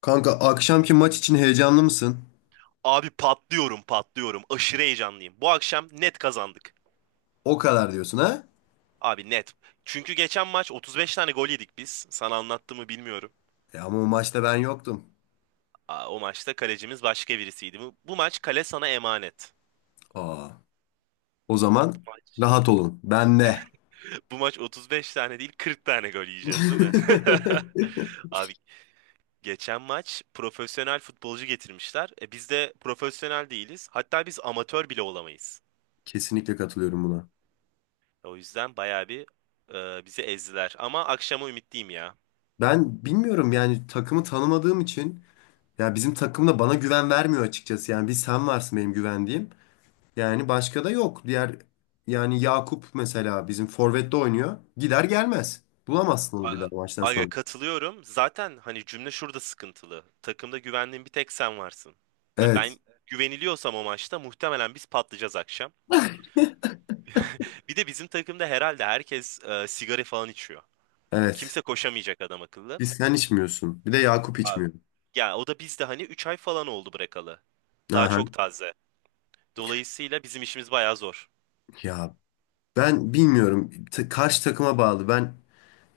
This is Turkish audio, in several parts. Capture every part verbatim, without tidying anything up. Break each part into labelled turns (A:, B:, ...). A: Kanka akşamki maç için heyecanlı mısın?
B: Abi patlıyorum patlıyorum. Aşırı heyecanlıyım. Bu akşam net kazandık.
A: O kadar diyorsun ha?
B: Abi net. Çünkü geçen maç otuz beş tane gol yedik biz. Sana anlattığımı bilmiyorum.
A: E ama o maçta ben yoktum.
B: Aa, o maçta kalecimiz başka birisiydi. Bu, bu maç kale sana emanet.
A: Aa, o zaman
B: Bu maç.
A: rahat olun. Ben de.
B: Bu maç otuz beş tane değil kırk tane gol yiyeceğiz, değil mi? Abi geçen maç profesyonel futbolcu getirmişler. E, biz de profesyonel değiliz. Hatta biz amatör bile olamayız.
A: Kesinlikle katılıyorum buna.
B: O yüzden bayağı bir e, bizi ezdiler. Ama akşama ümitliyim ya.
A: Ben bilmiyorum yani takımı tanımadığım için ya bizim takım da bana güven vermiyor açıkçası. Yani bir sen varsın benim güvendiğim. Yani başka da yok. Diğer yani Yakup mesela bizim forvette oynuyor. Gider gelmez. Bulamazsın onu bir daha
B: A-
A: maçtan
B: Aga
A: sonra.
B: katılıyorum. Zaten hani cümle şurada sıkıntılı. Takımda güvendiğin bir tek sen varsın. Ha,
A: Evet.
B: Ben güveniliyorsam o maçta muhtemelen biz patlayacağız akşam. Bir de bizim takımda herhalde herkes e, sigara falan içiyor.
A: Evet.
B: Kimse koşamayacak adam akıllı.
A: Biz sen içmiyorsun. Bir de Yakup
B: Abi.
A: içmiyor.
B: Ya o da bizde hani üç ay falan oldu bırakalı. Daha
A: Aha.
B: çok taze. Dolayısıyla bizim işimiz bayağı zor.
A: Ya ben bilmiyorum. Ta- karşı takıma bağlı. Ben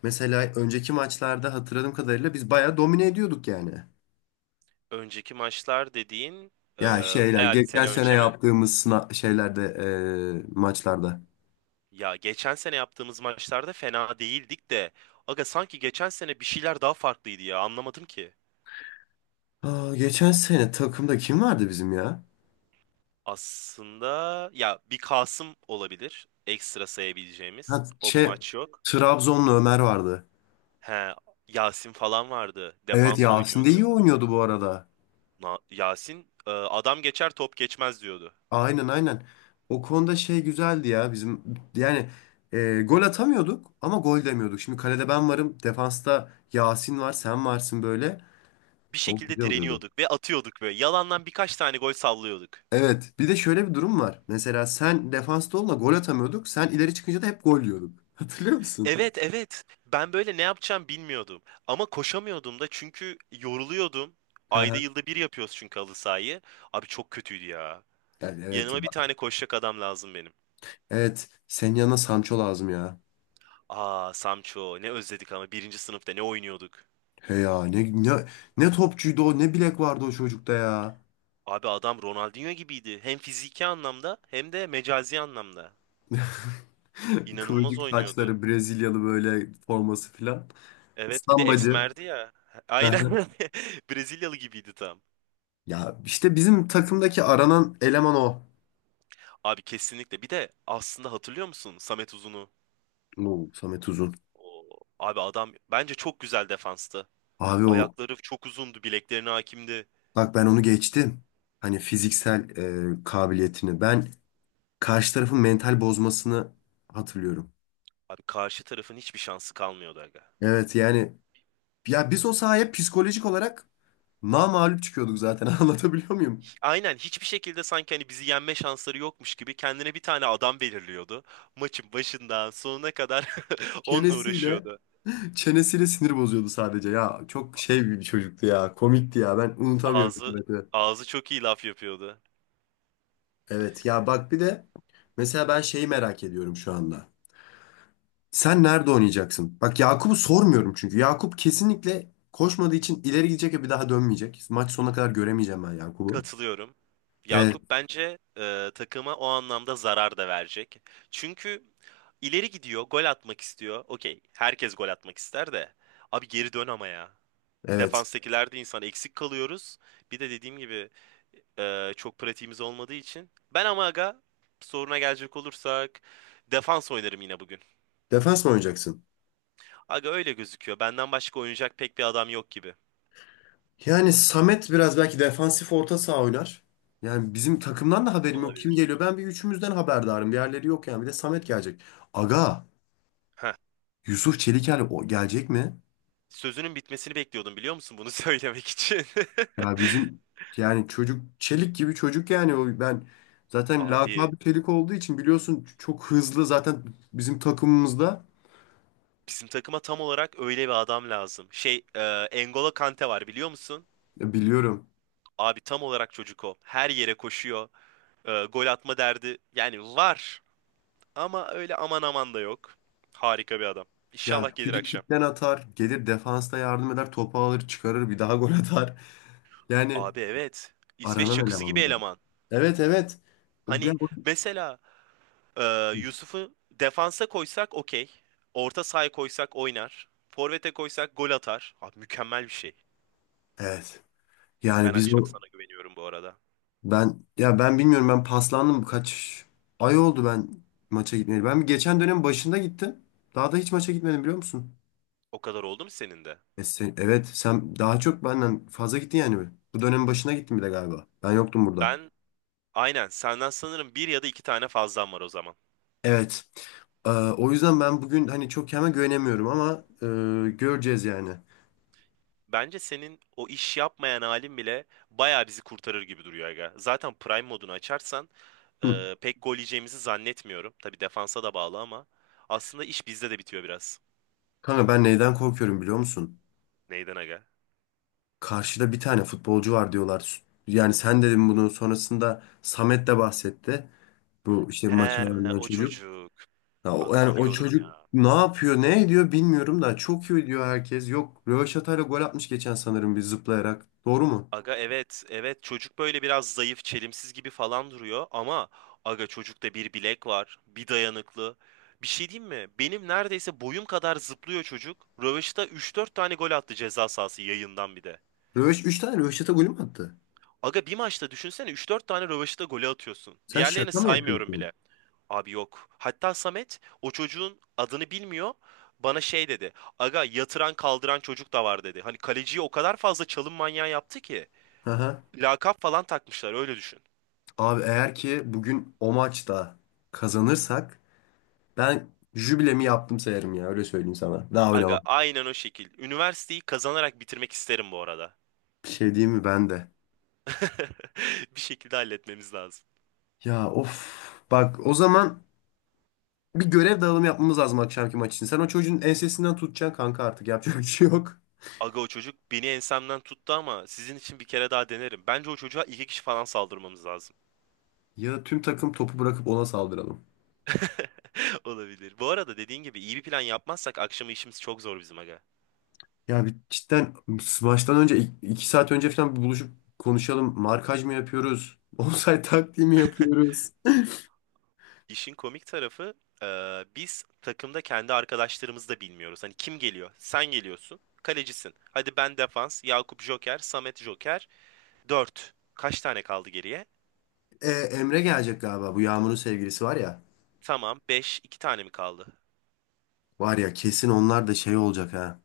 A: mesela önceki maçlarda hatırladığım kadarıyla biz bayağı domine ediyorduk yani.
B: Önceki maçlar dediğin e,
A: Ya şeyler
B: bayağı bir
A: geçen
B: sene
A: sene
B: önce mi?
A: yaptığımız sına şeylerde eee, maçlarda.
B: Ya geçen sene yaptığımız maçlarda fena değildik de, aga sanki geçen sene bir şeyler daha farklıydı ya, anlamadım ki.
A: Aa, geçen sene takımda kim vardı bizim ya?
B: Aslında ya bir Kasım olabilir ekstra
A: Ha,
B: sayabileceğimiz. O bu
A: şey
B: maç yok.
A: Trabzonlu Ömer vardı.
B: He, Yasin falan vardı.
A: Evet
B: Defans
A: Yasin de iyi
B: oynuyordu.
A: oynuyordu bu arada.
B: Na- Yasin e, adam geçer top geçmez diyordu.
A: Aynen aynen. O konuda şey güzeldi ya bizim yani e, gol atamıyorduk ama gol demiyorduk. Şimdi kalede ben varım, defansta Yasin var, sen varsın böyle.
B: Bir
A: O
B: şekilde
A: güzel oluyordu.
B: direniyorduk ve atıyorduk böyle. Yalandan birkaç tane gol sallıyorduk.
A: Evet, bir de şöyle bir durum var. Mesela sen defansta olma gol atamıyorduk. Sen ileri çıkınca da hep gol yiyorduk. Hatırlıyor musun?
B: Evet, evet. Ben böyle ne yapacağım bilmiyordum. Ama koşamıyordum da çünkü yoruluyordum.
A: Aha.
B: Ayda yılda bir yapıyoruz çünkü halı sahayı. Abi çok kötüydü ya.
A: Yani evet ya.
B: Yanıma bir tane koşacak adam lazım benim.
A: Evet, senin yanına Sancho lazım ya.
B: Aa, Samço, ne özledik ama birinci sınıfta ne oynuyorduk.
A: He ya ne, ne, ne topçuydu o, ne bilek vardı o çocukta ya.
B: Abi adam Ronaldinho gibiydi. Hem fiziki anlamda hem de mecazi anlamda. İnanılmaz
A: Kıvırcık
B: oynuyordu.
A: saçları, Brezilyalı böyle forması filan.
B: Evet, bir de
A: Stambacı.
B: esmerdi ya. Aynen.
A: Hı.
B: Brezilyalı gibiydi tam.
A: Ya işte bizim takımdaki aranan eleman o.
B: Abi kesinlikle. Bir de aslında hatırlıyor musun Samet Uzun'u?
A: Bu Samet Uzun.
B: Oo, abi adam bence çok güzel defanstı.
A: Abi o
B: Ayakları çok uzundu, bileklerine hakimdi.
A: bak ben onu geçtim. Hani fiziksel e, kabiliyetini. Ben karşı tarafın mental bozmasını hatırlıyorum.
B: Abi karşı tarafın hiçbir şansı kalmıyordu aga.
A: Evet yani ya biz o sahaya psikolojik olarak namağlup çıkıyorduk zaten anlatabiliyor muyum?
B: Aynen, hiçbir şekilde sanki hani bizi yenme şansları yokmuş gibi kendine bir tane adam belirliyordu. Maçın başından sonuna kadar onunla
A: Çenesiyle
B: uğraşıyordu.
A: Çenesiyle sinir bozuyordu sadece. Ya çok şey bir çocuktu ya. Komikti ya. Ben unutamıyorum.
B: Ağzı ağzı çok iyi laf yapıyordu.
A: Evet ya bak bir de mesela ben şeyi merak ediyorum şu anda. Sen nerede oynayacaksın? Bak Yakup'u sormuyorum çünkü. Yakup kesinlikle koşmadığı için ileri gidecek ve bir daha dönmeyecek. Maç sonuna kadar göremeyeceğim ben Yakup'u.
B: Katılıyorum.
A: Evet,
B: Yakup bence e, takıma o anlamda zarar da verecek. Çünkü ileri gidiyor, gol atmak istiyor. Okey, herkes gol atmak ister de. Abi geri dön ama ya.
A: evet.
B: Defanstakiler de insan, eksik kalıyoruz. Bir de dediğim gibi e, çok pratiğimiz olmadığı için. Ben ama aga, soruna gelecek olursak defans oynarım yine bugün.
A: Defans mı oynayacaksın?
B: Aga öyle gözüküyor. Benden başka oynayacak pek bir adam yok gibi.
A: Yani Samet biraz belki defansif orta saha oynar. Yani bizim takımdan da haberim yok. Kim
B: Olabilir.
A: geliyor? Ben bir üçümüzden haberdarım. Diğerleri yok yani. Bir de Samet gelecek. Aga,
B: Heh.
A: Yusuf Çeliker o gelecek mi?
B: Sözünün bitmesini bekliyordum, biliyor musun bunu söylemek için?
A: Ya bizim yani çocuk çelik gibi çocuk yani o ben zaten
B: Abi
A: lakabı çelik olduğu için biliyorsun çok hızlı zaten bizim takımımızda.
B: bizim takıma tam olarak öyle bir adam lazım. Şey, e, N'Golo Kante var biliyor musun?
A: Ya biliyorum.
B: Abi tam olarak çocuk o. Her yere koşuyor. E, gol atma derdi. Yani var. Ama öyle aman aman da yok. Harika bir adam.
A: Ya
B: İnşallah gelir
A: free
B: akşam.
A: kickten atar, gelir defansta yardım eder, topu alır, çıkarır, bir daha gol atar. Yani
B: Abi evet. İsveç
A: aranan
B: çakısı
A: eleman
B: gibi
A: o da.
B: eleman.
A: Evet evet. O
B: Hani
A: bir-
B: mesela e, Yusuf'u defansa koysak okey. Orta sahaya koysak oynar. Forvete koysak gol atar. Abi mükemmel bir şey.
A: Evet.
B: Ben
A: Yani biz
B: akşam
A: o
B: sana güveniyorum bu arada.
A: ben ya ben bilmiyorum ben paslandım kaç ay oldu ben maça gitmeyeli. Ben bir geçen dönem başında gittim. Daha da hiç maça gitmedim biliyor musun?
B: O kadar oldu mu senin de?
A: E sen- evet sen daha çok benden fazla gittin yani. Bu dönemin başına gittin bile galiba. Ben yoktum burada.
B: Ben aynen senden sanırım bir ya da iki tane fazlan var o zaman.
A: Evet. Ee, o yüzden ben bugün hani çok kendime güvenemiyorum ama e, göreceğiz yani.
B: Bence senin o iş yapmayan halin bile bayağı bizi kurtarır gibi duruyor aga. Zaten Prime modunu açarsan
A: Hı.
B: Ee, pek gol yiyeceğimizi zannetmiyorum. Tabii defansa da bağlı ama aslında iş bizde de bitiyor biraz.
A: Kanka ben neyden korkuyorum biliyor musun?
B: Neyden aga?
A: Karşıda bir tane futbolcu var diyorlar. Yani sen dedin bunu sonrasında Samet de bahsetti. Bu işte maçı
B: He,
A: oynayan
B: o
A: çocuk.
B: çocuk.
A: Ya, o-
B: Aga
A: yani o
B: biliyorum
A: çocuk
B: ya.
A: ne yapıyor ne ediyor bilmiyorum da çok iyi diyor herkes. Yok Röveşata'yla gol atmış geçen sanırım bir zıplayarak. Doğru mu?
B: Aga evet, evet çocuk böyle biraz zayıf, çelimsiz gibi falan duruyor ama aga çocukta bir bilek var, bir dayanıklı. Bir şey diyeyim mi? Benim neredeyse boyum kadar zıplıyor çocuk. Rövaşata üç dört tane gol attı ceza sahası yayından bir de.
A: Röveş, üç tane Röveşata golü mü attı?
B: Aga bir maçta düşünsene üç dört tane rövaşata golü atıyorsun.
A: Sen
B: Diğerlerini
A: şaka mı
B: saymıyorum
A: yapıyorsun?
B: bile. Abi yok. Hatta Samet o çocuğun adını bilmiyor. Bana şey dedi. Aga yatıran kaldıran çocuk da var dedi. Hani kaleciyi o kadar fazla çalım manyağı yaptı ki.
A: Aha.
B: Lakap falan takmışlar öyle düşün.
A: Abi eğer ki bugün o maçta kazanırsak ben jübilemi yaptım sayarım ya öyle söyleyeyim sana. Daha
B: Aga
A: oynamam.
B: aynen o şekil. Üniversiteyi kazanarak bitirmek isterim bu arada.
A: Bir şey diyeyim mi ben de.
B: Bir şekilde halletmemiz lazım.
A: Ya of. Bak o zaman bir görev dağılımı yapmamız lazım akşamki maç için. Sen o çocuğun ensesinden tutacaksın kanka artık yapacak bir şey yok.
B: Aga o çocuk beni ensemden tuttu ama sizin için bir kere daha denerim. Bence o çocuğa iki kişi falan saldırmamız lazım.
A: Ya da tüm takım topu bırakıp ona saldıralım.
B: Olabilir. Bu arada dediğin gibi iyi bir plan yapmazsak akşama işimiz çok zor bizim aga.
A: Ya bir cidden maçtan önce ik- iki saat önce falan bir buluşup konuşalım. Markaj mı yapıyoruz? Offside taktiği mi yapıyoruz?
B: İşin komik tarafı e, biz takımda kendi arkadaşlarımızı da bilmiyoruz. Hani kim geliyor? Sen geliyorsun. Kalecisin. Hadi ben defans. Yakup joker. Samet joker. Dört. Kaç tane kaldı geriye?
A: E, Emre gelecek galiba. Bu Yağmur'un sevgilisi var ya.
B: Tamam, beş. iki tane mi kaldı?
A: Var ya kesin onlar da şey olacak ha.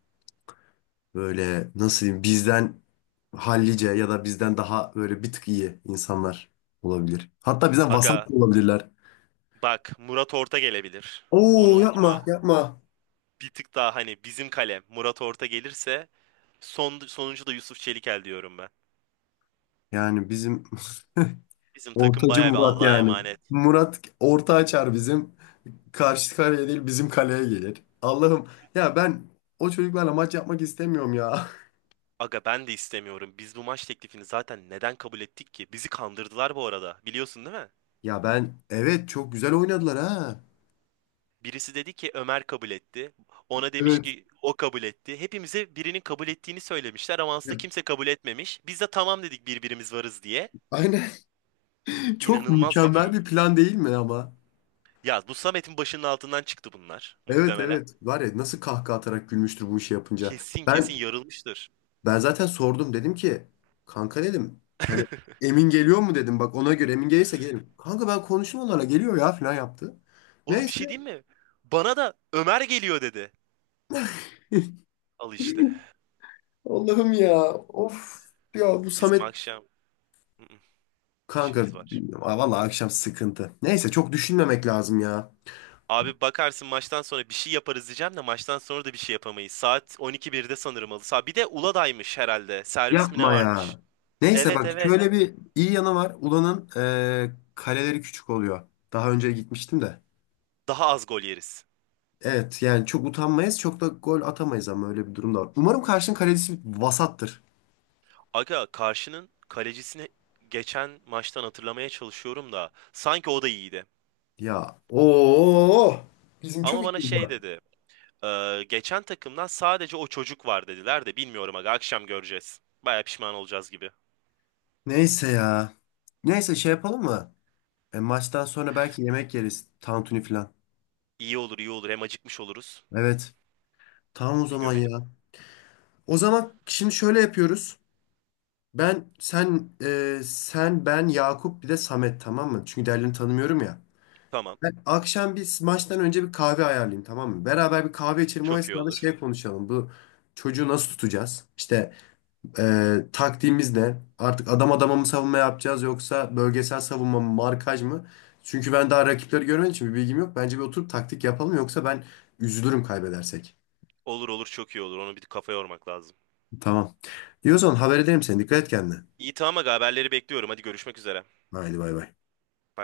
A: Böyle nasıl diyeyim bizden hallice ya da bizden daha böyle bir tık iyi insanlar olabilir. Hatta bizden vasat
B: Aga
A: da olabilirler.
B: bak, Murat Orta gelebilir.
A: Oo
B: Onu unutma.
A: yapma yapma.
B: Bir tık daha hani bizim kalem Murat Orta gelirse son, sonuncu da Yusuf Çelikel diyorum ben.
A: Yani bizim
B: Bizim takım
A: ortacı
B: bayağı bir
A: Murat
B: Allah'a
A: yani.
B: emanet.
A: Murat orta açar bizim. Karşı kaleye değil bizim kaleye gelir. Allah'ım ya ben o çocuklarla maç yapmak istemiyorum ya.
B: Aga ben de istemiyorum. Biz bu maç teklifini zaten neden kabul ettik ki? Bizi kandırdılar bu arada. Biliyorsun değil mi?
A: Ya ben evet çok güzel oynadılar ha.
B: Birisi dedi ki Ömer kabul etti. Ona demiş
A: Evet.
B: ki o kabul etti. Hepimize birinin kabul ettiğini söylemişler ama aslında
A: Ya,
B: kimse kabul etmemiş. Biz de tamam dedik birbirimiz varız diye.
A: aynen. Çok
B: İnanılmaz bir
A: mükemmel
B: durum.
A: bir plan değil mi ama?
B: Ya bu Samet'in başının altından çıktı bunlar
A: Evet
B: muhtemelen.
A: evet. Var ya nasıl kahkaha atarak gülmüştür bu işi yapınca.
B: Kesin,
A: Ben
B: kesin yarılmıştır.
A: ben zaten sordum dedim ki kanka dedim hani Emin geliyor mu dedim bak ona göre Emin gelirse gelirim. Kanka ben konuştum onlarla geliyor ya falan yaptı.
B: Oğlum bir şey
A: Neyse.
B: diyeyim mi? Bana da Ömer geliyor dedi. Al işte.
A: Allah'ım ya. Of. Ya bu
B: Bizim
A: Samet
B: akşam
A: kanka
B: işimiz var.
A: bilmiyorum. Aa, vallahi akşam sıkıntı. Neyse çok düşünmemek lazım ya.
B: Abi bakarsın maçtan sonra bir şey yaparız diyeceğim de maçtan sonra da bir şey yapamayız. Saat on iki birde sanırım halı saha. Bir de Uluday'mış herhalde. Servis mi ne
A: Yapma
B: varmış?
A: ya. Neyse
B: Evet,
A: bak
B: evet.
A: şöyle bir iyi yanı var. Ulan'ın eee, kaleleri küçük oluyor. Daha önce gitmiştim de.
B: Daha az gol yeriz.
A: Evet yani çok utanmayız çok da gol atamayız ama öyle bir durum da var. Umarım karşının kalecisi vasattır.
B: Aga karşının kalecisini geçen maçtan hatırlamaya çalışıyorum da sanki o da iyiydi.
A: Ya ooo bizim
B: Ama
A: çok
B: bana
A: işimiz
B: şey
A: var.
B: dedi. "Ee, geçen takımdan sadece o çocuk var" dediler de bilmiyorum aga, akşam göreceğiz. Baya pişman olacağız gibi.
A: Neyse ya. Neyse şey yapalım mı? E, maçtan sonra belki yemek yeriz. Tantuni falan.
B: İyi olur, iyi olur, hem acıkmış oluruz.
A: Evet. Tamam o
B: Bir
A: zaman
B: gömelim.
A: ya. O zaman şimdi şöyle yapıyoruz. Ben sen e, sen ben Yakup bir de Samet tamam mı? Çünkü diğerlerini tanımıyorum ya.
B: Tamam.
A: Ben akşam biz maçtan önce bir kahve ayarlayayım tamam mı? Beraber bir kahve içelim o
B: Çok iyi
A: esnada
B: olur.
A: şey konuşalım. Bu çocuğu nasıl tutacağız? İşte e, taktiğimiz ne? Artık adam adama mı savunma yapacağız yoksa bölgesel savunma mı markaj mı? Çünkü ben daha rakipleri görmediğim için bir bilgim yok. Bence bir oturup taktik yapalım yoksa ben üzülürüm kaybedersek.
B: Olur, olur, çok iyi olur. Onu bir kafa yormak lazım.
A: Tamam. İyi o zaman haber ederim seni. Dikkat et kendine.
B: İyi, tamam aga, haberleri bekliyorum. Hadi, görüşmek üzere.
A: Haydi bay bay.